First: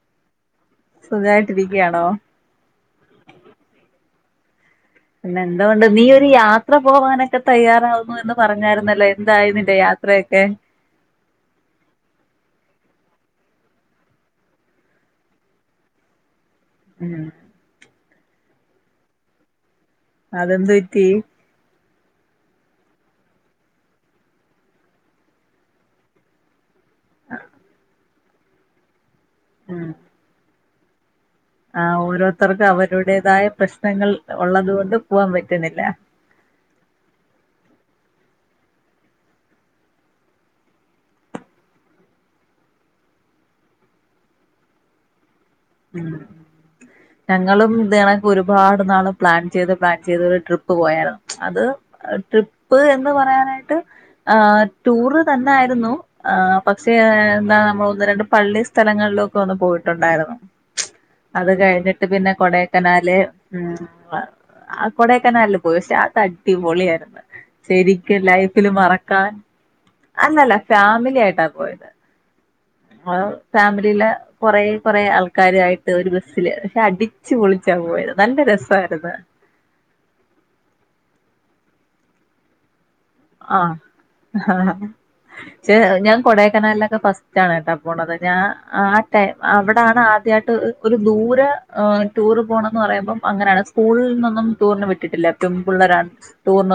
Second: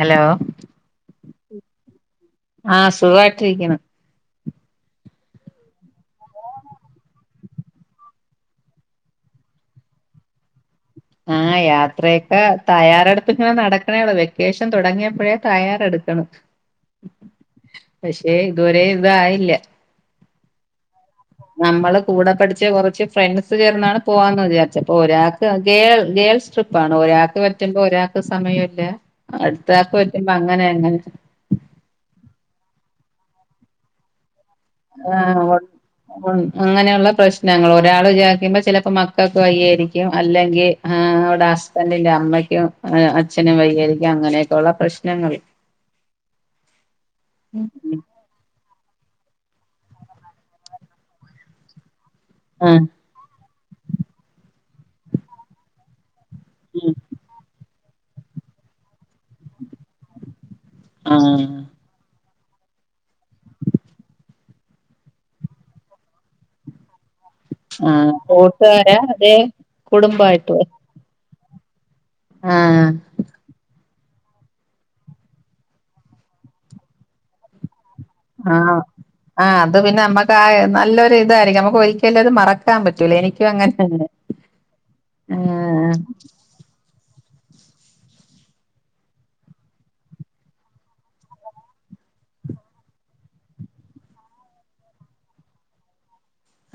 Hello? സുഖായിട്ടിരിക്കയാണോ ആഹ് സുഖായിട്ടിരിക്കണ്. പിന്നെ എന്തോ ഒണ്ട് നീ ഒരു യാത്ര പോവാനൊക്കെ തയ്യാറാവുന്നു എന്ന് പറഞ്ഞായിരുന്നല്ലോ എന്തായി നിന്റെ യാത്രയൊക്കെ? ആഹ് യാത്രയൊക്കെ തയ്യാറെടുപ്പിങ്ങനെ നടക്കണേള്ളോ വെക്കേഷൻ തുടങ്ങിയപ്പോഴേ തയ്യാറെടുക്കണം. ഉം. പക്ഷെ ഇതുവരെ ഇതായില്ല. അതെന്ത പറ്റീ നമ്മള് കൂടെ പഠിച്ച കുറച്ച് ഫ്രണ്ട്സ് ചേർന്നാണ് പോവാന്ന് വിചാരിച്ചപ്പോ ഒരാൾക്ക് ഗേ ഗേൾസ് ട്രിപ്പ ഒരാൾക്ക് പറ്റുമ്പോ ഒരാൾ സമയല്ലേ ഉം അടുത്തക്കെ പറ്റ അങ്ങനെ എങ്ങനെ ആ ഓരോരുത്തർക്കും അവരുടേതായ പ്രശ്നങ്ങൾ ഉള്ളത് കൊണ്ട് പൂവാൻ ആഹ് പറ്റുണില്ലാ അങ്ങനെയുള്ള പ്രശ്നങ്ങൾ ഒരാൾ വിചാരിക്കുമ്പോ ചിലപ്പോ മക്കൾക്ക് വയ്യാ യിരിക്കും അല്ലെങ്കിആ അവിടെ ഹസ്ബൻറിന്റെ അമ്മയ്ക്കും അച്ഛനും വയ്യാ യിരിക്കും അങ്ങനെക്കെ ഉള്ള പ്രശ്നങ്ങൾ ഉം ഞങ്ങളും ഇതണെ ഒരുപാട് നാള് പ്ലാൻ ചെയ്ത് പ്ലാൻ ചെയ്ത് രു ട്രിപ്പ് പോയാര് ന്നു അത് അഹ് ട്രിപ്പ് ആഹ് എന്ന് പറയാനായി ടൂറ് തന്നെ ആയിരുന്നു ആ പക്ഷേ ഉം എന്താ നമ്മ ന്ന് രണ്ട് പള്ളി സ്ഥലങ്ങളിലൊക്കെ ഒന്ന് പോയിട്ടുണ്ടായിരുന്നു അത് ആഹ് കഴിഞ്ഞിട്ട് പിന്നെ കൊടേക്കനാല് ഉം ആ കൊടേക്കനാൽ പോയി [unintelligible] അടിപൊളിയായിര് ന്നു ആഹ് ശരിക്കും ലൈഫില് കൂട്ടുകാരാ മറക്കാൻ അതെ അല്ലല്ല കുടുംബായിട്ടോ ഫാമിലി ആയിട്ടാ പോയതാ ആഹ് ആ ഫാമി ണ്ടില് കുറേ കുറെ ആൾക്ക ക്കാരുആ യിട്ട് ഒരു ബസ്സില് ശ അടിച്ച് പൊളിച്ചാ പോയത് നല്ല ആഹ രസായിരുന്നു ആഹ അത് പിന്നെ നമ്മക്ക് ആ നല്ലൊരു ഇതായിരിക്കും നക്ക് ഒരിക്കലും അത് മറക്കാൻ പറ്റു ആ ഹാ ച്ച് ആഹ് ഞാൻ കൊടേക്കനാൽ ലൊക്കെ ഫസ് ട്ടാ ണു ട്ടോ പോണത് ഞാൻ ആ ടൈം അവിടാ ണ് ആദ്യാ യിട്ട് ഒരു ദൂരെ ടൂർ പോണം ന്ന് പറയുമ്പം അങ്ങനെണ് സ്കൂളിൽന്നൊന്നും ടൂറിന് വിട്ടിട്ടില്ല പെമ്പിള്ളരാണ്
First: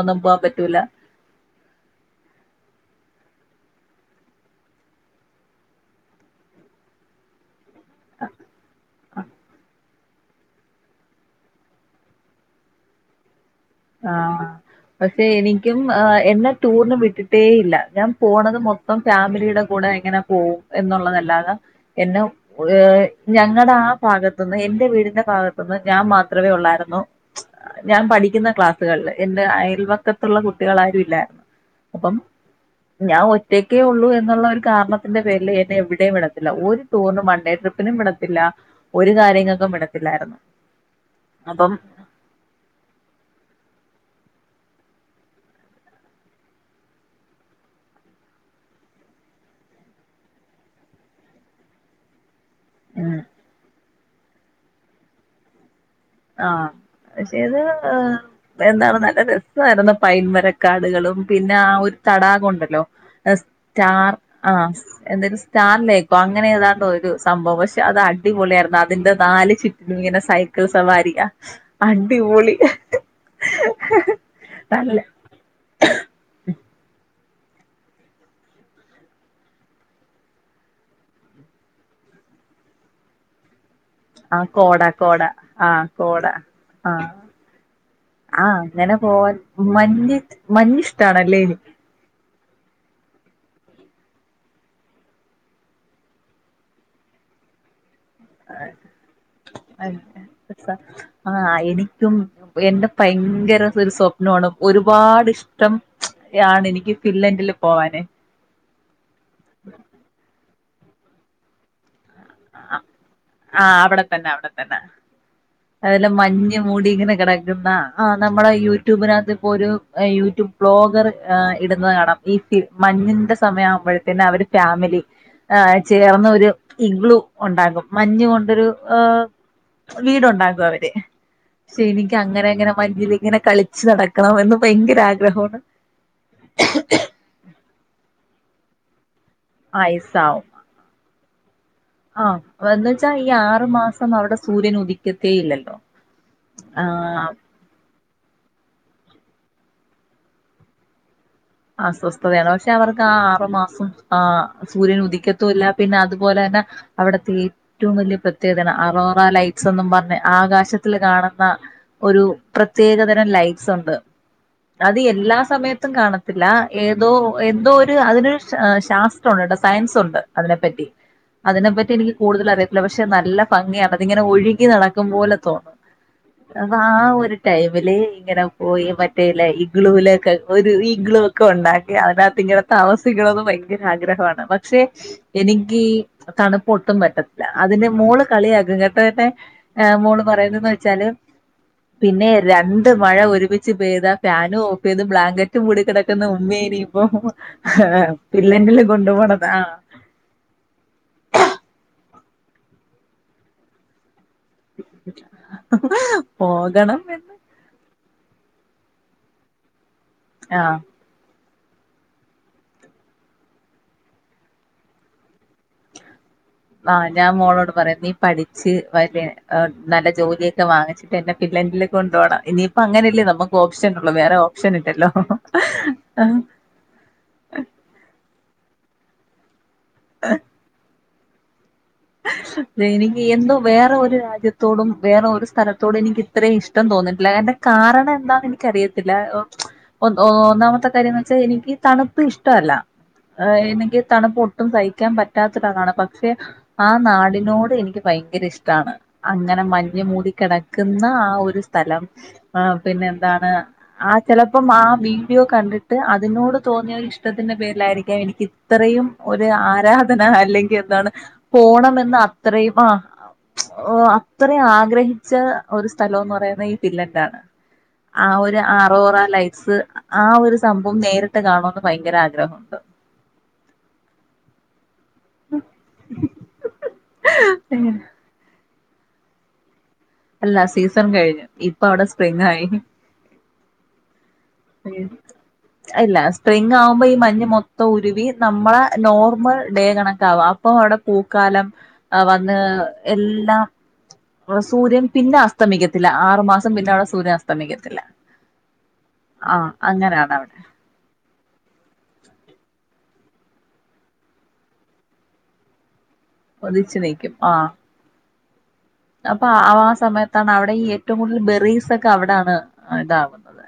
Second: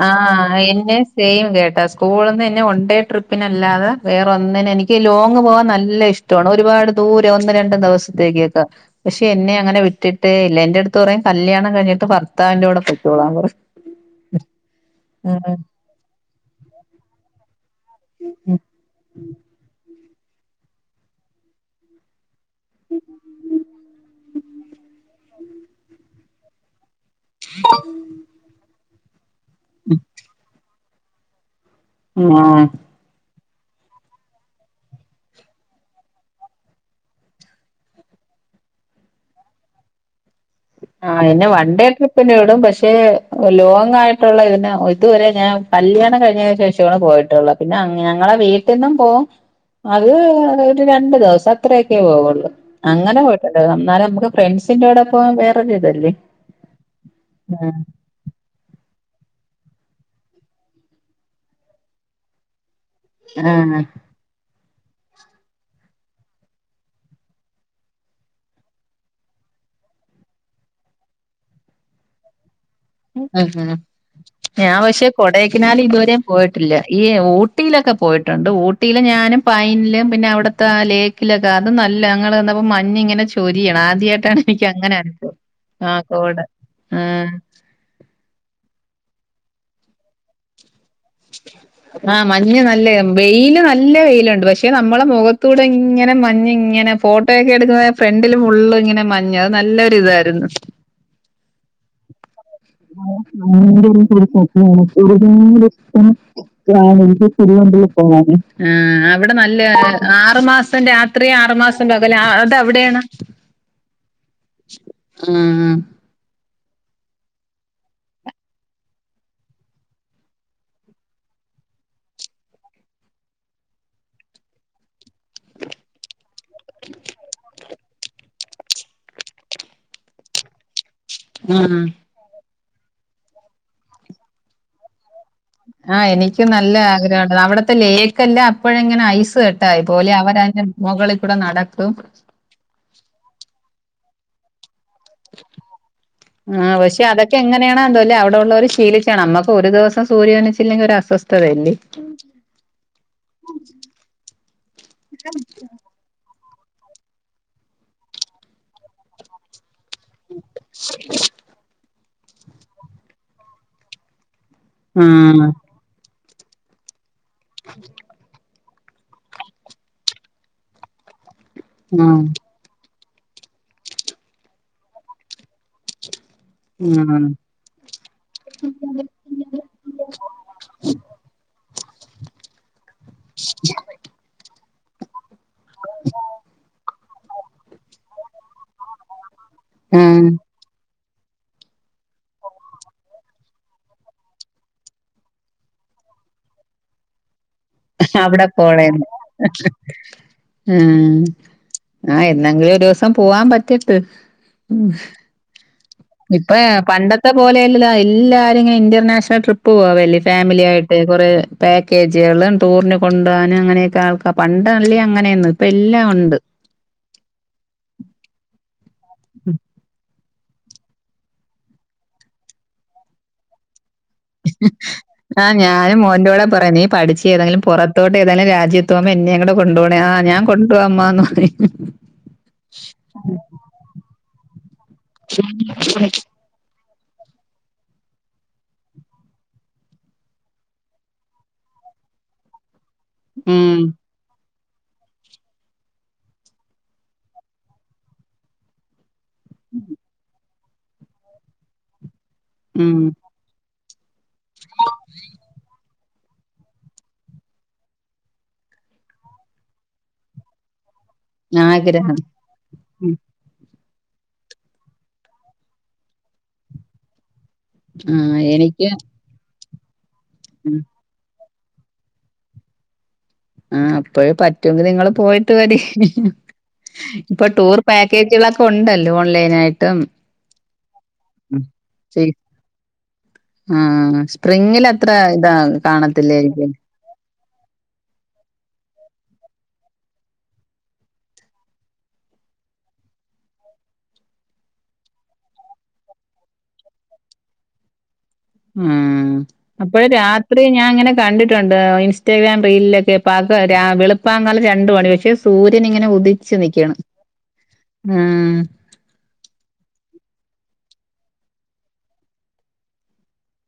ആഹ എന്നെ സെയിം കേട്ട സ്കൂളിൽന്ന്ന്നെ വൺ ഡേ ട്രിപ്പിന്ല്ലാതെ വേറെ ഒന്നിന് എനിക്കി ലോങ്ങ് പോകാൻ നല്ല ഇഷ്ടാ ണ് ഒരുപാട് ദൂരെ രണ്ടും ദിവസത്തേക്കക്കെ പക്ഷെ എന്നെ അങ്ങനെ വി വിട്ടിട്ടേ ഇല്ല എന്റെ അടുത്തു പറയും കല്യാണം കഴിഞ്ഞിട്ട് ഭർത്താവിന്റെറെ കൂടെ പോയ് ക്കോളാൻപറയും ആഹ് പക്ഷെ എനിക്കും ഏഹ് എന്നെ ടൂറിന് വിട്ടിട്ട് ഏ ഇല്ലാ ഞാൻ പോണത് മൊത്തം ഫാമിലിടെ കൂടെ എങ്ങനെ പോവും എന്നുള്ളതല്ലാതെ എന്നെ ഏഹ് ഞങ്ങളുടെ ആ ഭാഗത്തുന്ന് എന്റെ വീടിന്റെ ഭാഗത്തുന്ന് ഞാൻ മാത്രമേ ഉള്ളായിരുന്നു ഞാൻ പഠിക്കുന്ന [unintelligible] എന്റെ അയൽവക്കത്തുള്ള കുട്ടികളാരു ലെ അപ്പം ആഹ് ഞാ ഒറ്റ് ഒറ്റക്കേ ഉള്ളൂ എന്നുള്ള ഒരു കാരണത്തിന്റെ പേരില് എന്നെ എവിടെയും വിടത്തില്ല ഒരു ടൂറിനും വൺഡേ ട്രിപ്പിനും വിടത്തില്ല ഒരു കാര്യങ്ങൾക്കും വിടത്തില്ലായിരുന്നു ആഹ് എന്നെ വൺ അപ്പം ഡേ ട്രിപ്പിന് വിടും പക്ഷെ ലോങ് [unintelligible] ഇതിനെ ഇതുവരെ ഞാൻ കല്യാണം കഴിഞ്ഞതിന് ശേഷമാണ് പോയിട്ടുള്ള പിന്നെ ഞങ്ങളെ വീട്ടിൽന്നും പോകും അത് ഒരു രണ്ടു ദിവസം അത്രയൊക്കെ പോവുള്ളു ഉം അങ്ങനെ പോയിട്ടുണ്ട് അന്നേരം നമുക്ക് ഫ്രണ്ട്സിന്റോടൊപ്പം വെ അതെ ആഹ് പക്ഷേത് എന്താണ് ന രസായിരുന്നു പൈൻമരക്കാടുകളും പിന്നെ ആ ഒരു തടാകം ഉണ്ടല്ലോ ആഹ് സ്റ്റാർ ആഹ് എന്തേനു സ്റ്റാറിലേക്കോ അങ്ങനെ ഏതാണ്ടോ ഒരു സംഭവം പക്ഷെ അത് അടിപൊളിയായിരുന്നു അതിന്റെ നാല് ചുറ്റും ഇങ്ങനെ സൈക്കിൾസ് സവാരിക അടിപൊളി ഉം ഞാൻ നല്ല പക്ഷെ കൊടേക്കനാല് ഇതുവരെ പോയിട്ടില്ല ഈഊ ഊട്ടിയിലൊക്കെ പോയിട്ടുണ്ട് ഊട്ടിയിൽ ഞാനും പൈനിലും പിന്നെ അവിടുത്തെ ലേക്കിലൊക്കെ അത് നല്ല ഞങ്ങൾ വന്നപ്പോ മഞ്ഞ് ഇങ്ങനെ ചൊരിയാ ആദ്യായിട്ടാണ് ആഹ് എനിക്ക് കോട അങ്ങനെ കോട അനുഭവം ആഹ് ആ കോട ആഹ് ആഹ് [unintelligible] പോവാൻ മഞ്ഞ് മഞ്ഞ് [unintelligible] ആ മഞ്ഞ് നല്ല വെയില് നല്ല വെയിലുണ്ട് പക്ഷെ നമ്മളെ മുഖത്തൂടെ ഇങ്ങനെ മഞ്ഞ് ഇങ്ങനെ ഫോട്ടോയൊക്കെ എടുക്കുന്ന നേര ഇതായിരുന്നു ആഹ് എനിക്കും എന്റെ ഭയങ്കര ഒരു സ്വപ്നവാണ് ഒരുപാട് ഇഷ്ടം ആണ് [unintelligible] എനിക്ക് ഫിൻലൻഡില് പോവാന് ആഹ് ഇവിടെ നല്ലയൊരു ആറുമാസ [unintelligible] രാത്രി ആറു മാസം [unintelligible] അതവിടെയാണ് ഉം [unintelligible] അതിലെ മഞ് മഞ്ഞ് മൂടി ഇങ്ങനെ കിടക്കുന്ന ആഹ് നമ്മുടെ യൂട്യൂബിനകത്ത് ഇപ്പോ ഏഹ് ഒരു യൂട്യൂബ് ബ്ലോഗർ ഏഹ് ഇടുന്നത് കാണാം ഈ മഞ്ഞിന്റെ സമയം ആവുമ്പോഴത്തന്നെ അവര് ഫാമിലി ഏഹ് ചേർന്ന് ഒരു ഇഗ്ലു ഉണ്ടാകും മഞ്ഞ കൊണ്ടൊരു ഏഹ് വീടുണ്ടാകും അവര് ശെരിക്ക് അങ്ങനെ അങ്ങനെ മഞ്ഞിലിങ്ങനെ കളിച്ച് നടക്കണം എന്ന് ഭയങ്കര ആഗ്രഹു ആ എനിക്ക് നല്ല ആഗ്രഹണ്ട് അവിടത്തെ ലേയ്ക്കെല്ലാം ഇപ്പോഴങ്ങെനെ ഐസ് [unintelligible] പോലെ അവൻ അതിൻ്റെ മുകളിൽ കൂടെ നടക്ക- ആ വരുന്നുച്ചാ ഈ ആറു മാസം പ്പന്നവടെ സൂര്യനുദിക് ആ പക്ഷെ ആഹ് അതൊക്കെ എങ്ങനെയാണ് [unintelligible] അവിടുള്ളർ ശീലിച്ചാണ് അമ്മക്ക് ഒരു ദിവസം സൂര്യനിച്ചില്ലെങ്കി ഒരു അസ്വസ് അസ്വസ്ഥതയാണ് പക്ഷെ അവർക്ക് ആ ആറു മാസം ആ സൂര്യൻ ഉദിക്കത്തും ഇല്ല പിന്നെ അതുപോലെ ന്നെ അവിടത്തെ ഏറ്റവും വലിയ പ്രത്യേകത അറോറ ലൈറ്റ്സ് എന്നും പറ ലെ ആകാശത്തില് കാണുന്ന ഒരു പ്രത്യേകതരം ലൈറ്റ്സ് ഉണ്ട് അത് എല്ലാ ഉം സമയത്തും കാണ ല്ലാ ഏ ന്തോ എന്തോ ഒരു അതിനൊ ശാ ശാസ്ത്രം ഉണ്ട്ട്ടോ സയൻസ് ഉണ്ട് അതിനെപ്പറ്റി അതിനെപ്പറ്റി എനിക്ക് ഉം കൂടുതൽ അറിയത്തില്ല പക്ഷെ നല്ല ഭംഗിയാണ് അതിങ്ങനെ ഒഴുകി നടക്കും പോലെ തോന്നും അ ആ ഉം ഒരു ടൈമില് ഇങ്ങനെ പോയി മറ്റേല്ല ഇഗ്ലൂലൊക്കെ ഒരു റി തൊണ്ടാക്കി അതിനകത്ത് ഇങ്ങനെ താമസി- [unintelligible] ഭയങ്കര ആഗ്രഹവാണ് ബട്ട് ച്ചെ എനിക്ക് തണുപ്പൊട്ടും പറ്റ് [unintelligible] അതിന് മോള് കളിയാക്കും കേട്ടോ എന്നെ ആ മോള് ഉം പറയുന്നെന്ന് വെച്ചാല് പിന്നെ രണ്ട് മഴ ഒരുമിച്ച് പെയ്താ ഫാനും ഓഫ് യ്ത് ബ്ലാങ്കറ്റ് ക് മൂടി കിടക്കുന്ന ഉമ്മേനി പൊ അവിടെ പോണേന്ന് ഉം ആഹ് എന്നെങ്കിലും ഒരോസം പോവാൻ പറ്റട്ട് ഉം ഇപ്പ പോകണം എന്ന് പണ്ടത്തെ പോലെയല്ല എല്ല- തെങ്ങനെ ഇന്റർനാഷണൽ ട്രിപ്പ് പോവല്ല് ഫാമിലി ആഹ് ആയിട്ട് കുറെ പാക്കേജുകള് ടൂറിന് കൊണ്ടുആന് അങ്ങനെയൊക്കെ ആൾക്കാ പണ്ടല്ലേ അങ്ങനെയെന്ന് ഇപ്പ എല്ലാം ഒണ്ട് ആഹ് ഞാൻ മോളോട് പറയാ നീ പഠിച്ച് മറ്റെ അ നല്ല ജോലിയെ റ്റ വാങ്ങിച്ചിട്ട് എന്നെ ഫില്ലന്റില് കൊണ്ട് പോണം ഇനിയിപ്പ അങ്ങനല്ലെ നമ്മക്കൊ ആ ഞാനും ആഹ് മോൻ്റോട് പറയും നീ പഠിച്ച് ഏതെങ്കിലും പൊറത്തോട്ട് ഏതെലും രാജ്യ തോമ എന്നേം കൂടെ കൊണ്ടു പോണേ ആ ഞാൻ കൊണ്ടുപോവാ അമ്മാന്ന് [inaudible] അ എനിക്ക് എന്തോ വേറെ ഒരു രാജ്യത്ത് ത്തോടും വേറെ ഒരു സ്ഥലത്തോടും എനിക്ക് ഇത്ര ഇഷ് ഇഷ്ടം തോന്നീട്ടില്ല കാരണം എന്താന്ന് എനിക്കറിയത്തില്ല ഒന്ന് ഒന്നാമത്തെ കാര്യംന്ന് വെച്ചാൽ എനിക്ക് തണുപ്പ് ഇഷ്ടല്ല ആ ഉം എനിക്ക് തണുപ്പൊ ഒട്ടും സഹിക്കാൻ പറ്റാത്ത ഒരാളാണ് പക്ഷെ ആ നാടിനോട് എനിക്ക് ഭയങ്കര ഇഷ്ടാണ് അങ്ങനെ മഞ്ഞ് മൂടി കിട ക്കുന്ന ആ ഒരു സ്ഥലം ആ ഉം പിന്നെ എന്താണ് ആ ചെലപ്പം ആ വീഡിയോ കണ്ടിട്ട് ട്ട് അതിനോട് തോന്നിയ ഇഷ്ടത്തിന്റെ പേരിലായിരിക്കാം എനിക്ക് ഇത്രയും ഒരു ആരാധന അല്ലെങ്കിൽ എന്താണ് ആഗ്രഹം പോണമെന്ന് അത്രയും ആ അത്രയും ആഗ്രഹിച്ച ഒരു സ്ഥലോന്ന് പറയുന്നത് ഈ പില്ലറ്റാണ് ആ ആഹ് ഒരു എനിക്ക് ആറോറ ലൈറ്റ്സ് ആ ഒരു ഉം സംഭവം നേരിട്ട് ട്ട് കാണണോന്ന് ഭയങ്കര ആഗ്രഹമുണ്ട് ആ അപ്പഴേ പറ്റുമെങ്കിൽ നിങ്ങ പോയിട്ട് വരി ഇപ്പൊ ടൂർ പാക്കേജുക ഒണ്ടല്ലോ ഓൺലൈനായിട്ട് അല്ല സീസൺ കഴിഞ്ഞു ഇപ്പ അവിടെ സീ സ്പ്രിംങ്ങായി ആഹ് സ്പ്രിങ്ങിലത്ര ഇതാ ഇല്ല കാണത്തില്ലായിരിക്കും സ്പ്രിങ് ആവുമ്പോ ഈ മഞ്ഞ് മൊത്തം ഉരുകി നമ്മളെ നോർമൽ ഡേ കണക്കാവാ അപ്പൊ അവിടെ പൂക്കാലം വന്ന് എല്ലാം സൂര്യൻ പിന്നെ അസ്തമിക്കത്തില്ല ആറുമാസം പിന്നെ അവിടെ സൂര്യൻ അസ്തമിക്കത്തില്ല ഉം ആഹ് അപ്പോഴ അങ്ങനെയാണ് അവിടെ രാത്രി ഞാൻ അങ്ങനെ കണ്ടിട്ടുണ്ട് ഇൻസ്റ്റാഗ്രാം റീലിൽ [unintelligible] വെളുപ്പാങ്കലം രണ്ട് മണി പക്ഷെ സൂര്യൻ ഇങ്ങനെ ഉ ടിച്ച് നിക്ക്യണ് ഉദിച്ചു ഉം ഉം [unintelligible] അപ്പ ആ ആ സമയത്താണ് അവിടെ ഈ ഏറ്റവും കൂടുതൽ ബെറീസ്ക്ക അവിടാണ് ഇതാവുന്നത്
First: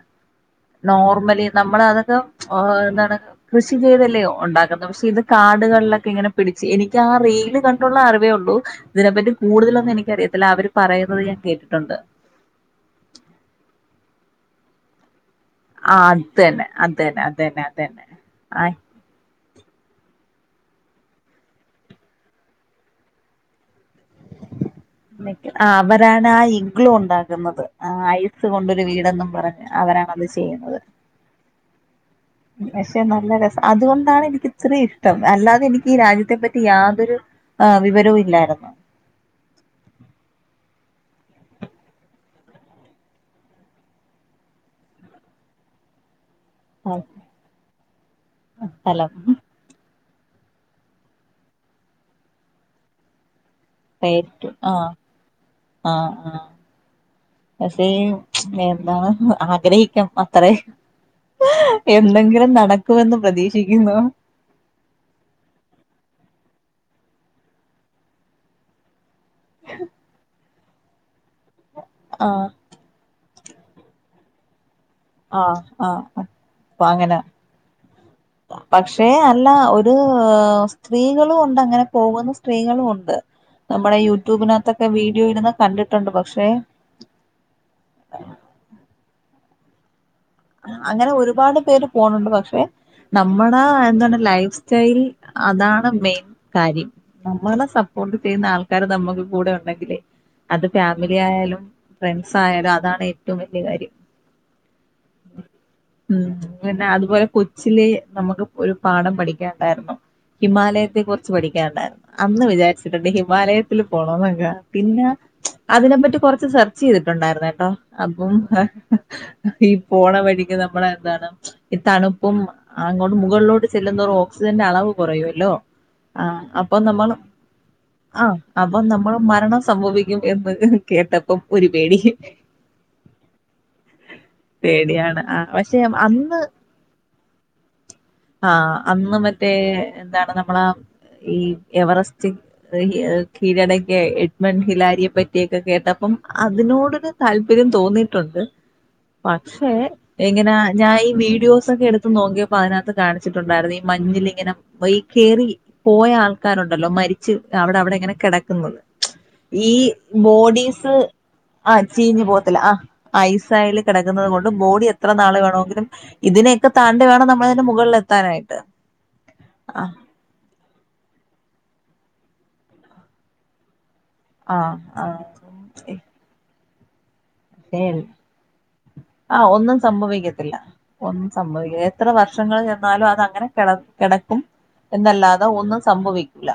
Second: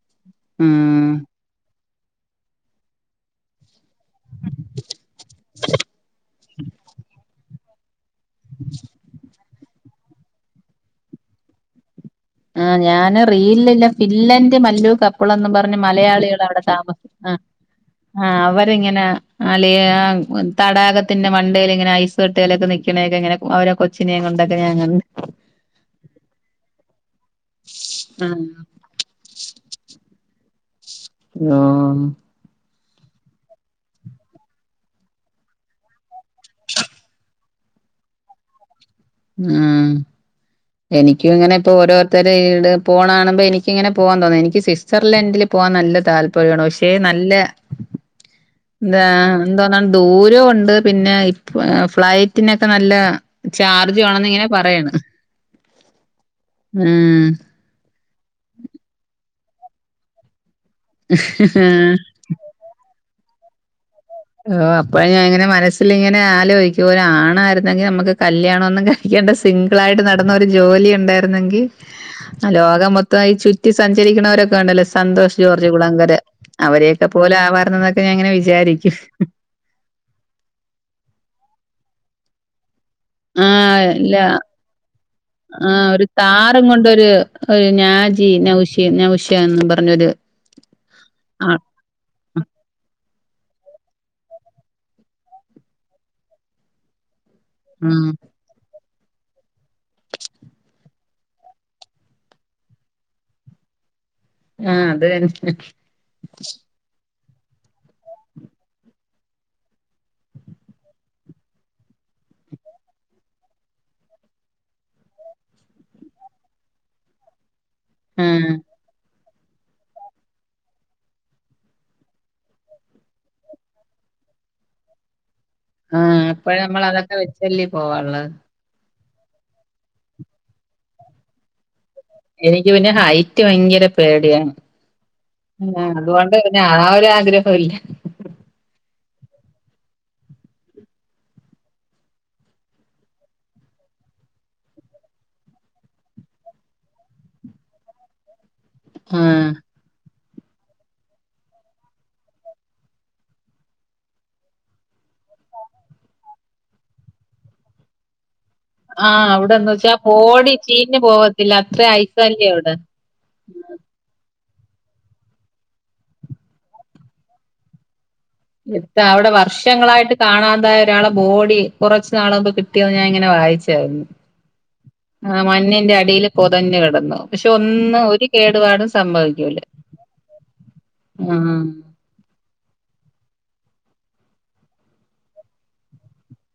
ഉം നോർമലി നമ്മള് അത് തം ഓ ന്താണ് കൃഷി ചെയ്തല്ലെ ഒണ്ടാക്കുന്നത് പക്ഷെ ഇത് കാടുകൾലൊക്കെ ഇങ്ങനെ പിടിച്ച് എനിക്ക് ആ റീല് കണ്ടുള്ളറിവ് വേ ഉള്ളൂ തിനെപ്പറ്റി കൂടുതലൊന്നു എനി ക്കറിയത്തില്ല അവര് പറയുന്നത് ഞാൻ കേട്ടിട്ടൊണ്ട് ആഹ് ഞാൻ റീല്ല്ല്ല ഫിൻലൻഡ് മല്ലു ക പ്പ്ളെന്ന് പറഞ്ഞ് ആ അത് മലയാളികൾ അവിടെ തന്നെ അത് താമസിക്ക തന്നെ ആ അത് തന്നെ അത് തന്നെ ആ അവരിങ്ങനെ അലെ ആ തടാകത്തിന്റെ മണ്ടേല് ഇങ്ങനെ ഐസ് കട്ടേലൊക്കെ നിക്ക്ണേക്കെ ഇങ്ങനെ അവരെക്ക കൊച്ചിനെ കൊണ്ട് അവരാണ് ആ ഇഗ്ലു ഉണ്ടാക് ന്നത് ആ ഐസ് ആഹ് കൊണ്ടൊരു വീടെന്നും പറഞ്ഞ് അവരാണ് അത് ചെ ചെയ്യുന്നത് ആഹ് പക്ഷെ നല്ല രസ അതുകൊണ്ടാണ് എനിക്ക് ഇത്രെയ്‌ ഇഷ്ടം അല്ലാതെ എനിക്ക് ഈ രാജ്യത്തെ പറ്റി യാതൊരു അ വിവരവും ഇല്ലായിരുന്നു ആ എനിക്കു അങ്ങനെ ഇപ്പൊ ഓരോര്ത്തര് പോണാണുമ്പോ എനിക്കിങ്ങനെ പോവാൻ തോന്നു എനിക്ക് സ്വിറ്റ്സർലൻഡില് പോവാൻ നല്ല താല്പ ണ പക്ഷെ നല്ല ന്താ സ്ഥലം ന്തോന്നാണ് ദൂരോ ഉണ്ട് പിന്നെ പ് ഫ്ലയ്റ്റിനോക്കെ നല്ല ചാ നേരിട്ട് ആഹ് ആഹ് ആഹ് ഉം. പക്ഷേ ക്ഷേ ന്താണ് അ മ്മക്കളെനിക്കും അത്രേ ഹഹ ഹാ സുഖംന്ന് പ്രതീക്ഷിക്കുന്നു ഓ അപ്പൊ ഞാനിങ്ങനെ മനസ്സിലങ്ങനെ അലോയ്ക്കും ഒരാണായിരുന്നെങ്കിൽ നമ്മക്ക് കല്യാനൊന്നും കഴി ക്ക് സിംഗിളായിട്ട് നടന്നാ രു ജോലിയുണ്ടായി രുന്നെങ്കിൽ ആഹ് ലോകമൊത്തായി ചുറ്റി ചുറ്റി സഞ്ചരിക്കുന്നവരൊക്കെ ഉണ്ടല്ലോ സന്തോഷ് ആഹ് ജോർജ് ആഹ് കുളങ്കര ആഹ് അപ്പൊ അവരെയൊക്കെ അങ്ങനെ പോലെ ആവാർന്നു എന്നൊക്കെ ഞാനിങ്ങനെ വിചാരിക്കും പക്ഷേ അല്ല ഒരു സ്ത്രീകളും ഉണ്ടങ്ങനെ പോവുന്ന സ്ത്രീകളും ഉണ്ട് ആഹ് നമ്മുടെ അല്ല യൂട്യൂബിനകത്തൊക്കെ വീഡിയോ ഇടുന്ന ആഹ് ഒരു കണ്ടിട്ടുണ്ട് പക്ഷെ തരാൻ കൊണ്ടൊരു ഞാജി നൗശി നൗശിയാംന്ന് പറഞ്ഞ് റഞ്ഞൊരു അങ്ങനെ ഒരുപാട് പേര് പോണണ്ട് പക്ഷെ നമ്മുടെ എന്താ ലൈഫ് സ്റ്റൈൽ അതാണ് മെയിൻ കാര്യം നമ്മളെ ആഹ്. സപ്പോർട്ട് ചെയ്യുന്ന ആൾക്ക ആക്കർ നമ്മുക്ക് കൂടെ ഉണ്ടെങ്കിലേ അത് ഫാമിലി ആയാലും ഫ്രണ്ട്സ് ആയാലും അതാണ് ഏറ്റവും വലിയ കാര്യം ആഹ് അത് തന്നെ ഉം പിന്നെ അതുപോലെ കൊച്ചില് നമുക്ക് ഒരു പാഠം പഠിക്കാൻ ഉണ്ടായിരുന്നു ഹിമാലയത്തെ കുറിച്ച് പഠികാൻ ഉണ്ടായിരുന്നു അന്ന് വിചാരിച്ചിട്ടുണ്ട് ഹിമാലയത്തിൽ പോണ നക്ക പിന്നെ അതിനെപ്പറ്റി കുറച്ച് സെർച്ച് ചെയ്തിട്ടുണ്ടായിരുന്ന കേട്ടോ ആ. അപ്പും [inaudible] പോണ വഴിക്ക് നമ്മള എന്താണ് ഈ തണുപ്പും അങ്ങോട്ടും മുകളിലോട്ട് ചെല്ലുന്നവർ ഓക്സിജന്റെ അളവ് കുറയുമല്ലോ ആഹ് ആ ഇപ്പഴ അപ്പൊ നമ്മൾ അതൊക്കെ വെച്ചല്ലേ ആ പോവാനുള്ളത് അപ്പൊ നമ്മൾ മരണം സംഭവിക്കും എന്ന് കേട്ടപ്പം ഒരു പേടി എനിക്ക് പിന്നെ ഹൈറ്റ് ഭയങ്കര പേടിയാണ് പേടിയാണ് പക്ഷെ ആ അതുകൊണ്ട് ആ ഒരു ആഗ്രഹമല്ല ആ അന്ന് മറ്റേ എന്താണ് നമ്മളാ ഈ എവറസ്റ്റ് കീഴടക്കിയ എഡ്മൺ ഹിലാരിയെ പറ്റിയൊക്കെ കേട്ട അപ്പം അതിനോടൊരു താല്പര്യം തോന്നിയിട്ടുണ്ട് ആ. പക്ഷേ എങ്ങനെ ഞാൻ ഈ വീഡിയോസ് ഒക്കെ എടുത്തു നോങ്ങിയപ്പോ അതിനകത്ത് കാണിച്ചിട്ടുണ്ടായിരുന്നു ഈ മഞ്ഞിലിങ്ങനെ ഈ കേറി പോയ ആൾക്കാരുണ്ടല്ലോ മരിച്ച് അവിടെ അവിടെ ഇങ്ങനെ കിട ആ അവിടെന്ന് ഈ വെച്ചാ ബോഡി ബോഡീസ് ചീഞ്ഞ് പോവത്തില്ല. ആ അത്ര ച്ചിഞ്ഞ് ഐസല്ലേ പോവത്തിലെ ആ അവിടെ. ഐസയിൽ കിടക്കുന്നത് കൊണ്ട് ബോഡി എത്ര നാൾ വേണമെങ്കിലും ഇതിനൊക്കെ താണ്ടി വേണം നമ്മള് മുകളിലെ അവിടെ വർഷങ്ങളായിട്ട് കാണാതായ ഒരാളെ ബോഡി കുറച്ച് നാളുമ്പ് കിട്ടിയത് ഞാൻ ഇങ്ങനെ വായിച്ചായിരുന്നു ആഹ് ആഹ് ആ മണ്ണിന്റെ അടിയില് പൊ തഞ്ഞ് കിടന്നു പക്ഷെ ഒന്നും ശരി ഒരു കേടുപാടും ആഹ് സംഭവിക്കൂല ഒന്നും സംഭവിക്കത്തില്ല ആ ഷങ്ങൾ ചെന്നാലും അത് അങ്ങനെ കെട കെടക്കും എന്നല്ലാതെ ഒന്നും സംഭവിക്കില്ല